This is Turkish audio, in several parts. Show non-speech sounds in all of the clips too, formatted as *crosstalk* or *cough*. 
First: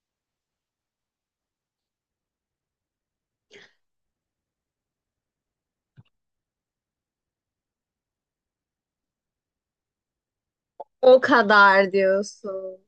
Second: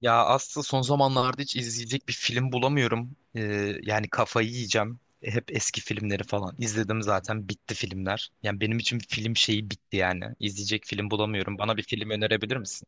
Ya aslında son zamanlarda hiç izleyecek bir film bulamıyorum. Yani kafayı yiyeceğim. Hep eski filmleri falan izledim zaten bitti filmler. Yani benim için film şeyi bitti yani. İzleyecek film O bulamıyorum. Bana bir kadar film önerebilir diyorsun. misin?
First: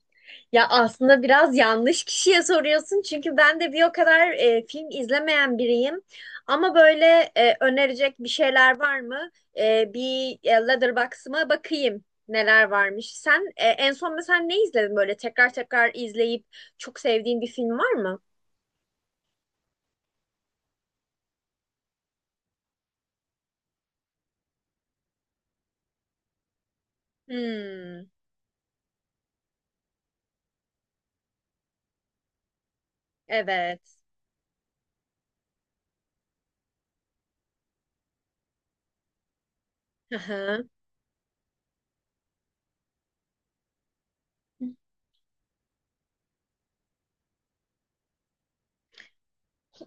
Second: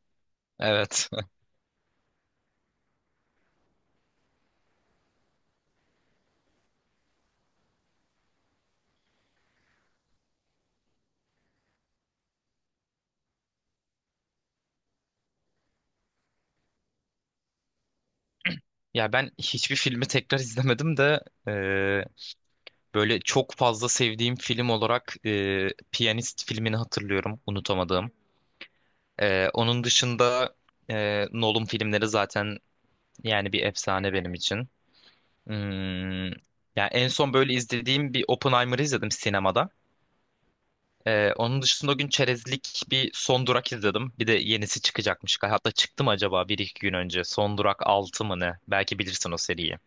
Ya Evet. aslında *laughs* biraz yanlış kişiye soruyorsun çünkü ben de bir o kadar film izlemeyen biriyim. Ama böyle önerecek bir şeyler var mı? Letterboxd'ıma bakayım neler varmış. Sen en son mesela ne izledin böyle tekrar tekrar izleyip çok sevdiğin bir film var mı? Ya ben hiçbir filmi tekrar izlemedim de e, böyle çok fazla sevdiğim film olarak Piyanist filmini hatırlıyorum, Hmm, unutamadığım. Onun dışında Nolan filmleri zaten yani bir evet. efsane benim için. Hmm. Yani en son böyle izlediğim bir Oppenheimer'ı izledim sinemada. Hı hı. Onun dışında o gün çerezlik bir Son Durak izledim. Bir de yenisi çıkacakmış. Hatta çıktı mı acaba bir iki gün önce? Son Durak 6 mı ne? Belki bilirsin o seriyi.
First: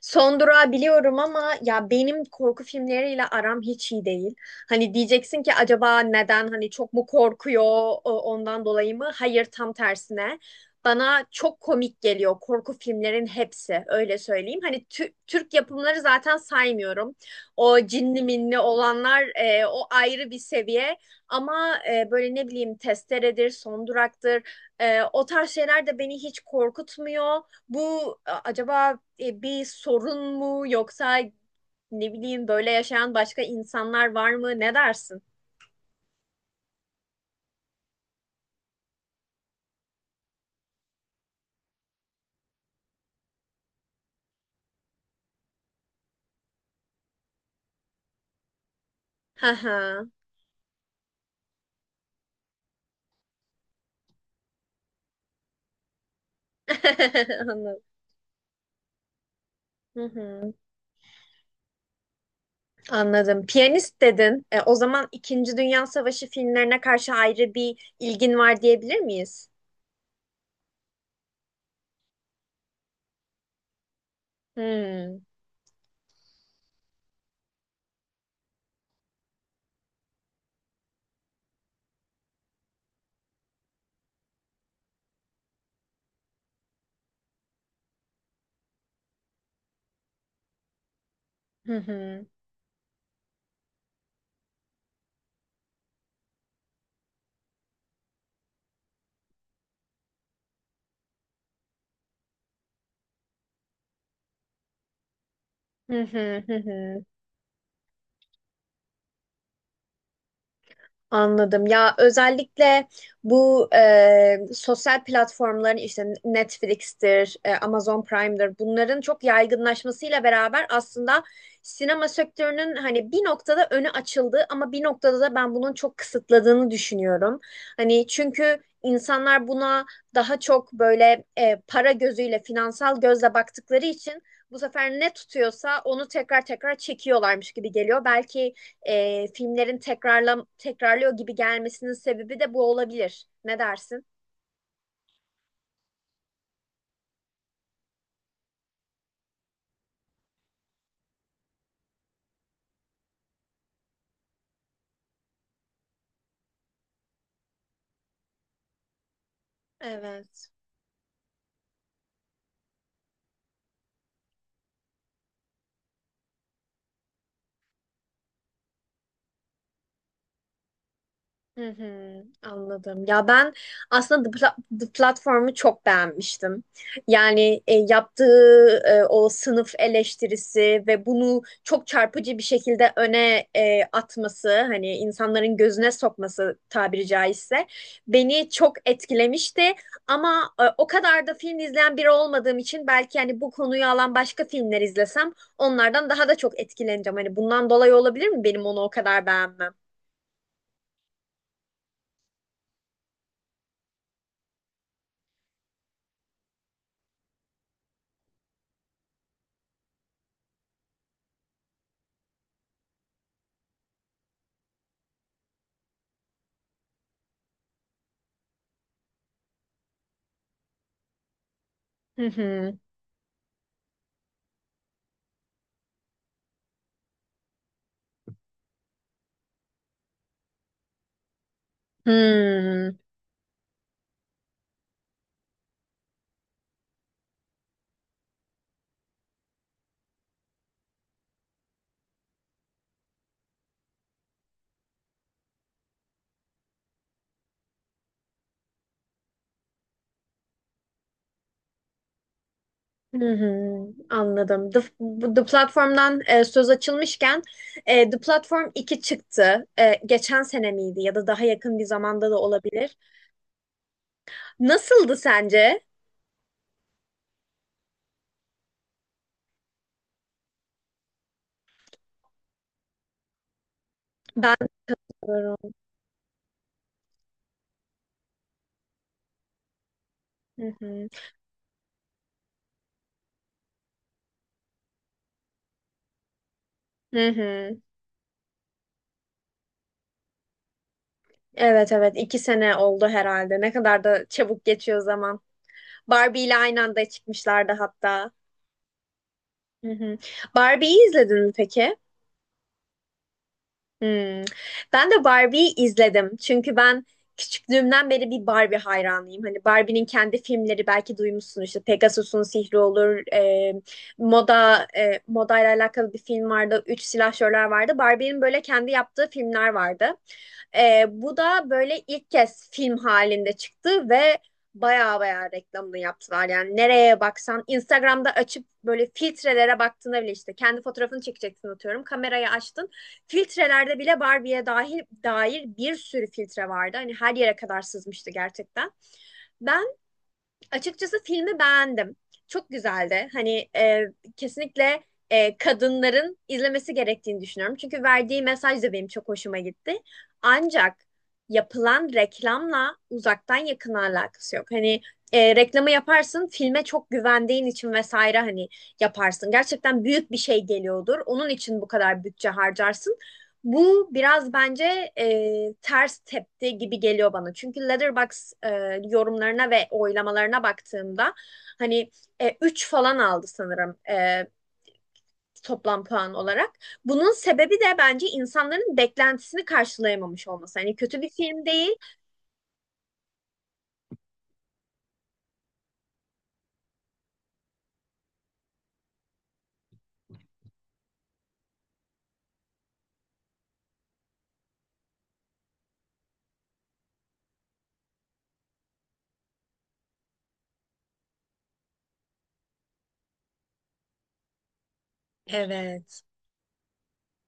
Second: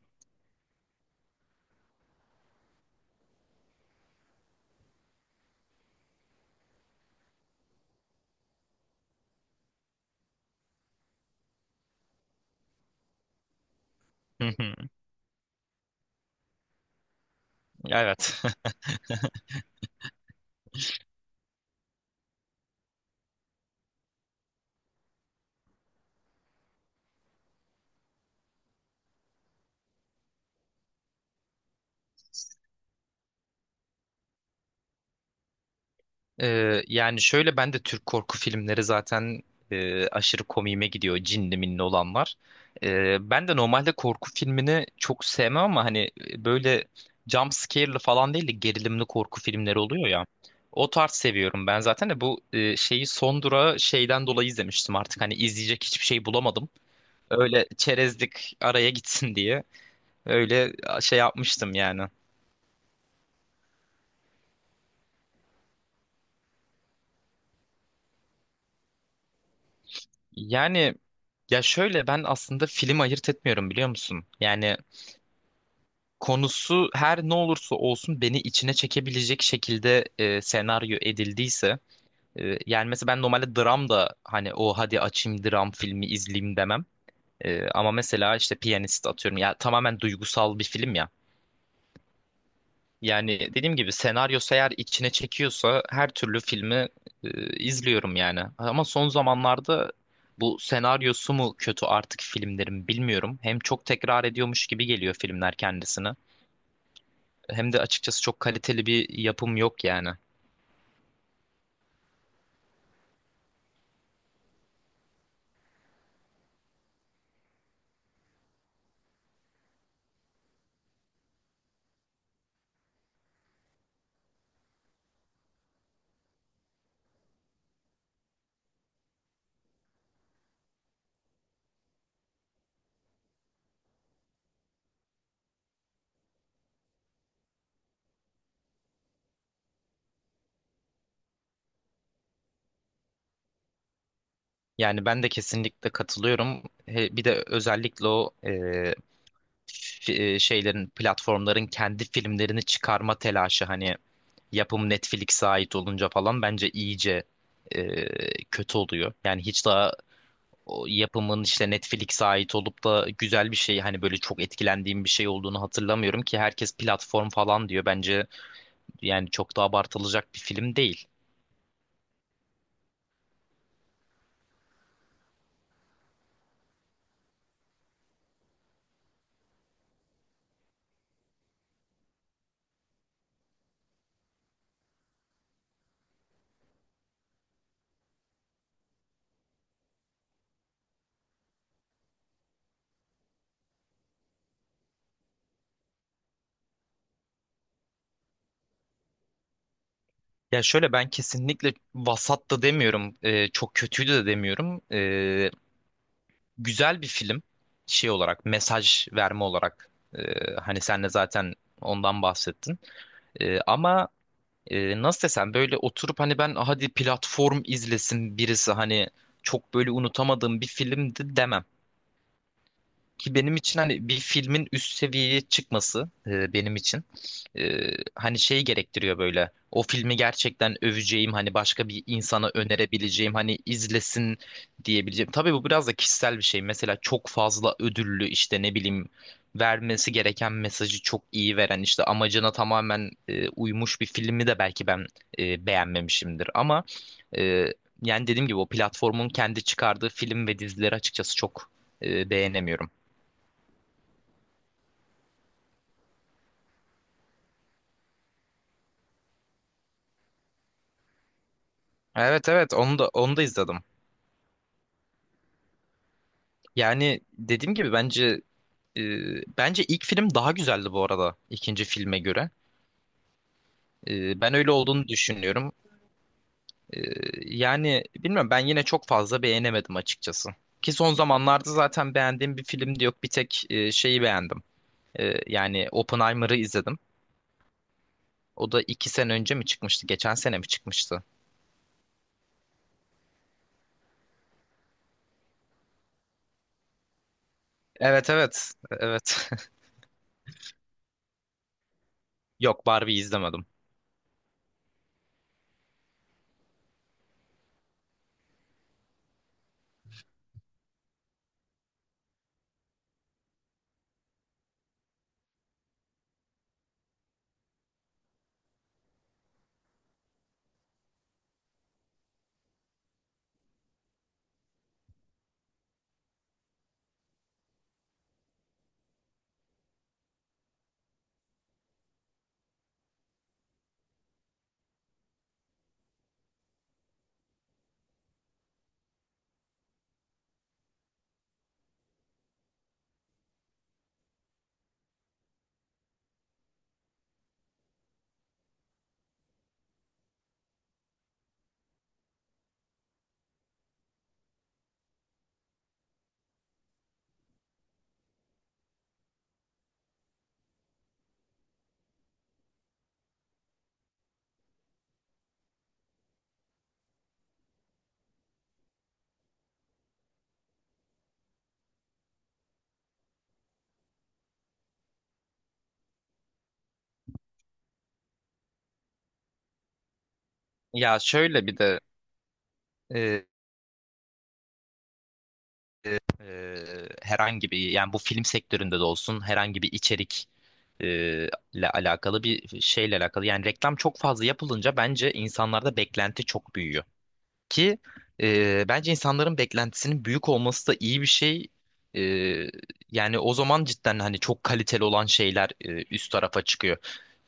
Son durağı biliyorum ama ya benim korku filmleriyle aram hiç iyi değil. Hani diyeceksin ki acaba neden hani çok mu korkuyor ondan dolayı mı? Hayır tam tersine. Bana çok komik geliyor korku filmlerin hepsi öyle Hı söyleyeyim. hı. Hani Türk yapımları zaten saymıyorum. O cinli Evet. minli olanlar, o ayrı bir seviye. Ama böyle ne bileyim Testere'dir, Son Durak'tır. O tarz şeyler de beni hiç korkutmuyor. Bu acaba bir sorun mu, yoksa ne bileyim böyle yaşayan başka insanlar var mı? Ne dersin? Yani şöyle ben de Türk korku filmleri zaten aşırı komiğime gidiyor. Cinli minli olan var. Ben de normalde korku filmini çok sevmem ama hani böyle jump scare'lı falan değil de gerilimli korku Hı filmleri oluyor hı. ya. O tarz seviyorum ben zaten de bu şeyi son durağı şeyden dolayı izlemiştim artık hani izleyecek hiçbir şey bulamadım. *laughs* Öyle Anladım. çerezlik araya gitsin diye Hı hı. öyle şey yapmıştım yani. Anladım. Piyanist dedin. O zaman İkinci Dünya Savaşı filmlerine karşı ayrı bir ilgin var diyebilir miyiz? Yani ya şöyle ben aslında film ayırt etmiyorum biliyor musun? Yani Hmm. konusu her ne olursa olsun beni içine çekebilecek şekilde senaryo edildiyse yani mesela ben normalde dram da hani o hadi açayım dram filmi izleyeyim demem. Ama mesela işte Piyanist atıyorum ya tamamen duygusal bir film ya. Hı hı. Yani dediğim gibi senaryosu eğer içine çekiyorsa her türlü filmi izliyorum yani. Ama son zamanlarda bu senaryosu mu kötü artık filmlerin bilmiyorum. Hem çok tekrar ediyormuş gibi geliyor filmler Hı kendisini. hı hı hı. Hem de açıkçası çok kaliteli bir yapım yok yani. Anladım. Ya özellikle bu sosyal platformların, işte Netflix'tir, Amazon Prime'dir, bunların çok yaygınlaşmasıyla beraber aslında sinema sektörünün hani bir noktada önü açıldı, ama bir noktada da ben bunun çok kısıtladığını düşünüyorum. Hani çünkü insanlar buna daha çok böyle para gözüyle, finansal gözle baktıkları için bu sefer ne tutuyorsa onu tekrar tekrar çekiyorlarmış gibi geliyor. Belki filmlerin tekrarla tekrarlıyor gibi gelmesinin sebebi de bu olabilir. Ne dersin? Yani ben de kesinlikle katılıyorum. Bir de özellikle o şeylerin, platformların kendi filmlerini çıkarma telaşı hani yapım Netflix'e ait olunca falan bence iyice kötü oluyor. Yani hiç daha Evet. o yapımın işte Netflix'e ait olup da güzel bir şey hani böyle çok etkilendiğim bir şey olduğunu hatırlamıyorum ki herkes platform falan diyor. Bence yani çok da abartılacak bir film değil. Hı hı, anladım. Ya ben aslında The Platform'u çok beğenmiştim. Yani yaptığı o sınıf eleştirisi ve bunu çok çarpıcı bir şekilde öne atması, hani insanların gözüne sokması, tabiri caizse, beni çok etkilemişti. Ama o kadar da film izleyen biri olmadığım için, belki hani bu konuyu alan başka filmler izlesem onlardan daha da çok etkileneceğim. Hani bundan dolayı olabilir mi benim onu o kadar beğenmem? Ya şöyle ben kesinlikle vasat da demiyorum, çok kötüydü de demiyorum. Güzel bir film şey olarak, mesaj verme olarak. Hani sen de zaten ondan bahsettin. Ama nasıl desem böyle oturup hani ben hadi platform izlesin birisi hani çok böyle unutamadığım bir filmdi demem. Hı hı. Ki benim için hani bir filmin üst seviyeye çıkması benim için e, hani şey gerektiriyor böyle. O filmi gerçekten öveceğim hani başka bir insana Hmm, önerebileceğim hani izlesin diyebileceğim. Tabii bu biraz da kişisel bir şey. Mesela çok fazla ödüllü işte ne bileyim vermesi gereken mesajı çok iyi veren işte amacına tamamen uymuş bir filmi de belki ben beğenmemişimdir. Ama e, yani dediğim gibi o platformun kendi çıkardığı film ve dizileri açıkçası çok beğenemiyorum. hı hı, anladım. Bu The Platform'dan söz açılmışken The Platform iki çıktı. E, geçen sene miydi, ya da daha yakın bir zamanda da Evet, evet, olabilir. onu da onu da izledim. Nasıldı sence? Yani dediğim gibi e, bence ilk film daha güzeldi bu arada ikinci filme göre. Ben Ben. öyle olduğunu Doğru. düşünüyorum. E, Yani bilmiyorum ben yine çok fazla beğenemedim açıkçası. Hı Ki hı. son zamanlarda zaten beğendiğim bir film de yok. Bir tek şeyi beğendim. Yani Oppenheimer'ı izledim. Hı hı. O da 2 sene önce mi çıkmıştı? Geçen sene mi çıkmıştı? Evet evet, iki sene oldu herhalde. Ne kadar da çabuk geçiyor zaman. Barbie ile aynı anda çıkmışlardı hatta. Evet, evet, evet. *laughs* Hı hı. Barbie'yi izledin mi peki? Yok, Barbie'yi izlemedim. Hmm. Ben de Barbie'yi izledim. Çünkü ben küçüklüğümden beri bir Barbie hayranıyım. Hani Barbie'nin kendi filmleri, belki duymuşsun, işte Pegasus'un Sihri olur, modayla alakalı bir film vardı, Üç Silahşörler vardı. Barbie'nin böyle kendi yaptığı filmler vardı. E, bu da böyle ilk kez film halinde çıktı ve baya baya reklamını yaptılar. Yani nereye baksan Instagram'da açıp böyle filtrelere baktığında bile, işte kendi fotoğrafını çekeceksin atıyorum. Kamerayı açtın. Filtrelerde bile Barbie'ye dahil dair bir sürü filtre vardı. Hani her yere kadar sızmıştı gerçekten. Ben açıkçası filmi beğendim. Çok güzeldi. Hani kesinlikle kadınların izlemesi gerektiğini düşünüyorum. Çünkü verdiği mesaj da benim çok hoşuma gitti. Ancak yapılan reklamla uzaktan yakın alakası yok. Hani reklamı yaparsın, filme çok güvendiğin için vesaire, hani yaparsın. Gerçekten büyük bir şey geliyordur. Onun için bu kadar bütçe harcarsın. Bu biraz bence ters tepti gibi geliyor bana. Çünkü Letterboxd yorumlarına ve oylamalarına baktığımda hani üç falan aldı sanırım toplam puan olarak. Bunun sebebi de bence insanların beklentisini karşılayamamış olması. Hani Ya kötü bir film şöyle bir değil. de e, Ee, herhangi bir yani bu film sektöründe de olsun herhangi bir içerik e, ile alakalı bir şeyle alakalı yani reklam çok fazla yapılınca bence insanlarda beklenti çok büyüyor. Ki bence insanların beklentisinin büyük olması da iyi bir şey. E, Yani o zaman cidden hani çok kaliteli olan şeyler Evet. üst tarafa çıkıyor.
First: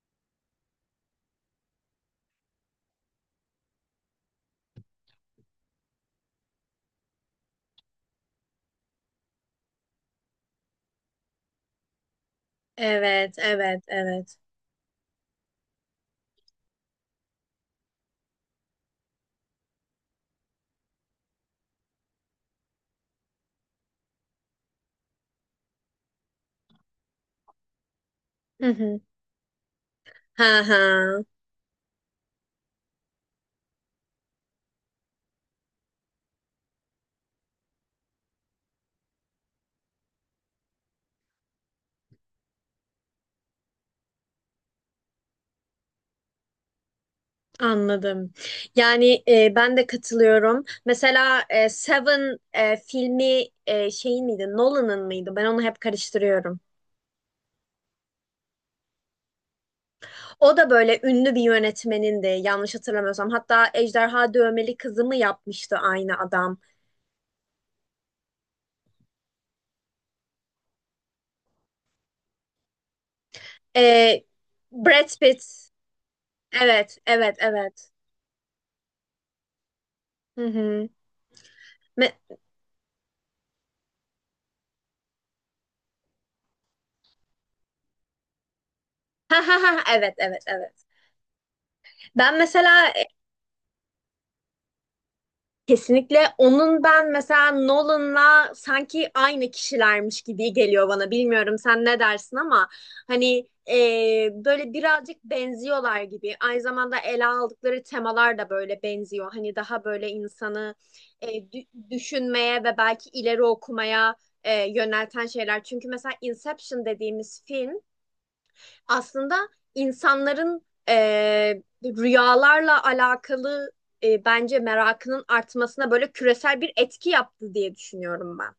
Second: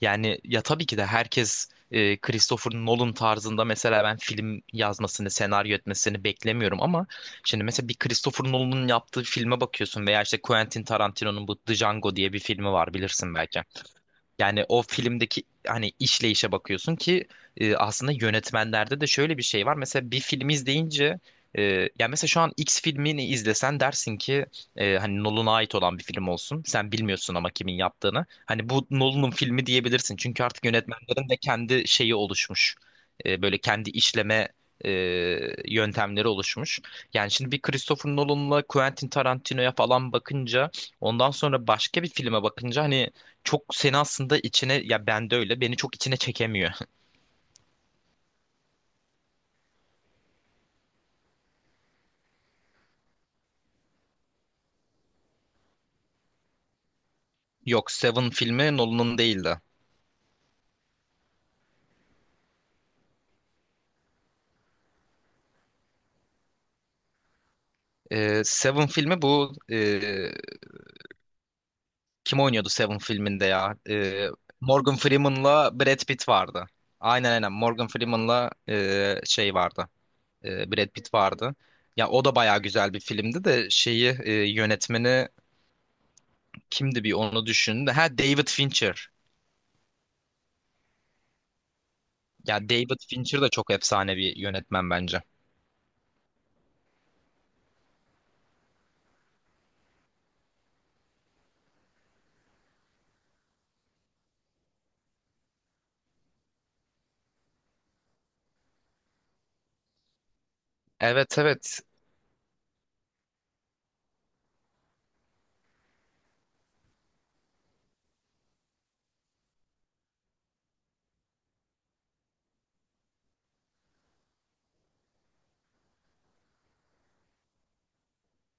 Yani ya tabii ki de herkes Christopher Nolan tarzında mesela ben film yazmasını, senaryo etmesini beklemiyorum ama şimdi mesela bir Christopher Nolan'ın yaptığı filme bakıyorsun veya işte Quentin Tarantino'nun bu The Django diye bir filmi var Evet, bilirsin belki. evet, evet. Yani o filmdeki hani işleyişe bakıyorsun ki aslında yönetmenlerde de şöyle bir şey var. Mesela bir film izleyince e, yani mesela şu an X filmini izlesen dersin ki hani Nolan'a ait olan bir film olsun. Sen bilmiyorsun ama kimin yaptığını. Hı Hani bu hı. Nolan'ın filmi diyebilirsin. Çünkü Ha artık ha. yönetmenlerin de kendi şeyi oluşmuş. Böyle kendi işleme e, yöntemleri oluşmuş. Yani şimdi bir Christopher Nolan'la Quentin Tarantino'ya falan bakınca ondan sonra başka bir filme bakınca hani çok seni aslında içine ya ben de öyle beni çok içine çekemiyor. Anladım. Yani ben de katılıyorum. Mesela Seven filmi şeyin miydi? Nolan'ın mıydı? Ben onu hep karıştırıyorum. *laughs* Yok, Seven filmi Nolan'ın değildi. O da böyle ünlü bir yönetmenindi, yanlış hatırlamıyorsam. Hatta Ejderha Dövmeli Kızı mı yapmıştı aynı adam? Seven filmi bu kim oynuyordu Seven filminde ya? E, Morgan Brad Pitt. Freeman'la Brad Pitt vardı. Evet, Aynen, evet, aynen, evet. Morgan Freeman'la şey vardı. Hı Brad hı. Pitt vardı. Ya Me- o da *laughs* bayağı güzel bir filmdi de şeyi yönetmeni kimdi bir onu düşündü. Ha, David Fincher. Ha ha ha, evet evet evet. Ben Ya mesela David Fincher de çok efsane bir yönetmen bence. Kesinlikle onun, ben mesela Nolan'la sanki aynı kişilermiş gibi geliyor bana. Bilmiyorum sen ne dersin, ama hani böyle birazcık benziyorlar gibi. Aynı zamanda ele aldıkları temalar da böyle benziyor. Hani daha böyle insanı Evet, evet. düşünmeye ve belki ileri okumaya yönelten şeyler. Çünkü mesela Inception dediğimiz film aslında insanların rüyalarla alakalı bence merakının artmasına böyle küresel bir etki yaptı diye düşünüyorum ben.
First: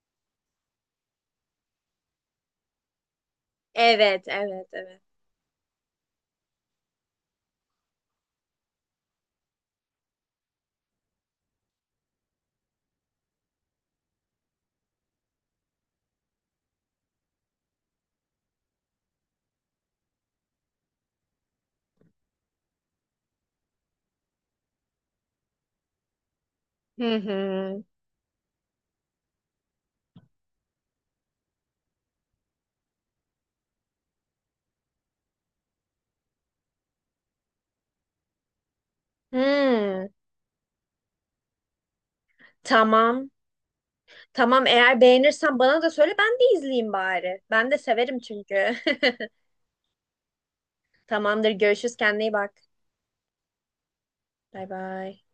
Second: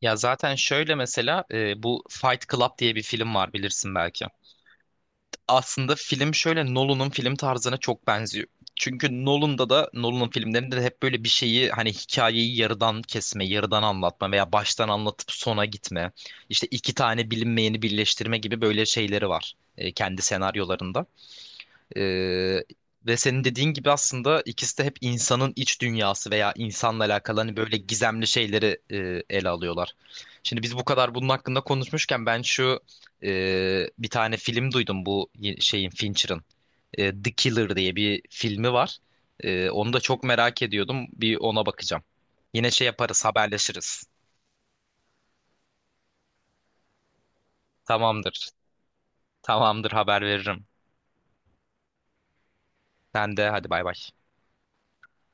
Ya zaten şöyle mesela bu Fight Club diye bir film var bilirsin Evet, belki. evet, evet. Aslında film şöyle Nolan'ın film tarzına çok benziyor. Çünkü Nolan'da da Nolan'ın filmlerinde de hep böyle bir şeyi hani hikayeyi yarıdan kesme, yarıdan anlatma veya baştan anlatıp sona gitme. İşte iki tane bilinmeyeni birleştirme gibi böyle şeyleri var kendi senaryolarında. Ee, Ve senin dediğin gibi aslında ikisi de hep insanın iç dünyası veya insanla Hı alakalı hani böyle hı. gizemli şeyleri ele alıyorlar. Şimdi biz bu kadar bunun hakkında konuşmuşken ben şu bir tane film duydum bu şeyin Fincher'ın. The Killer diye bir filmi var. Onu da Hmm, çok merak ediyordum. Bir ona bakacağım. Yine şey yaparız, tamam. haberleşiriz. Tamam, eğer beğenirsen bana da söyle, ben de izleyeyim bari. Ben de severim Tamamdır. çünkü. Tamamdır, haber veririm. *laughs* Tamamdır, görüşürüz, kendine iyi bak. Sen de hadi, bay bay. Bay bay.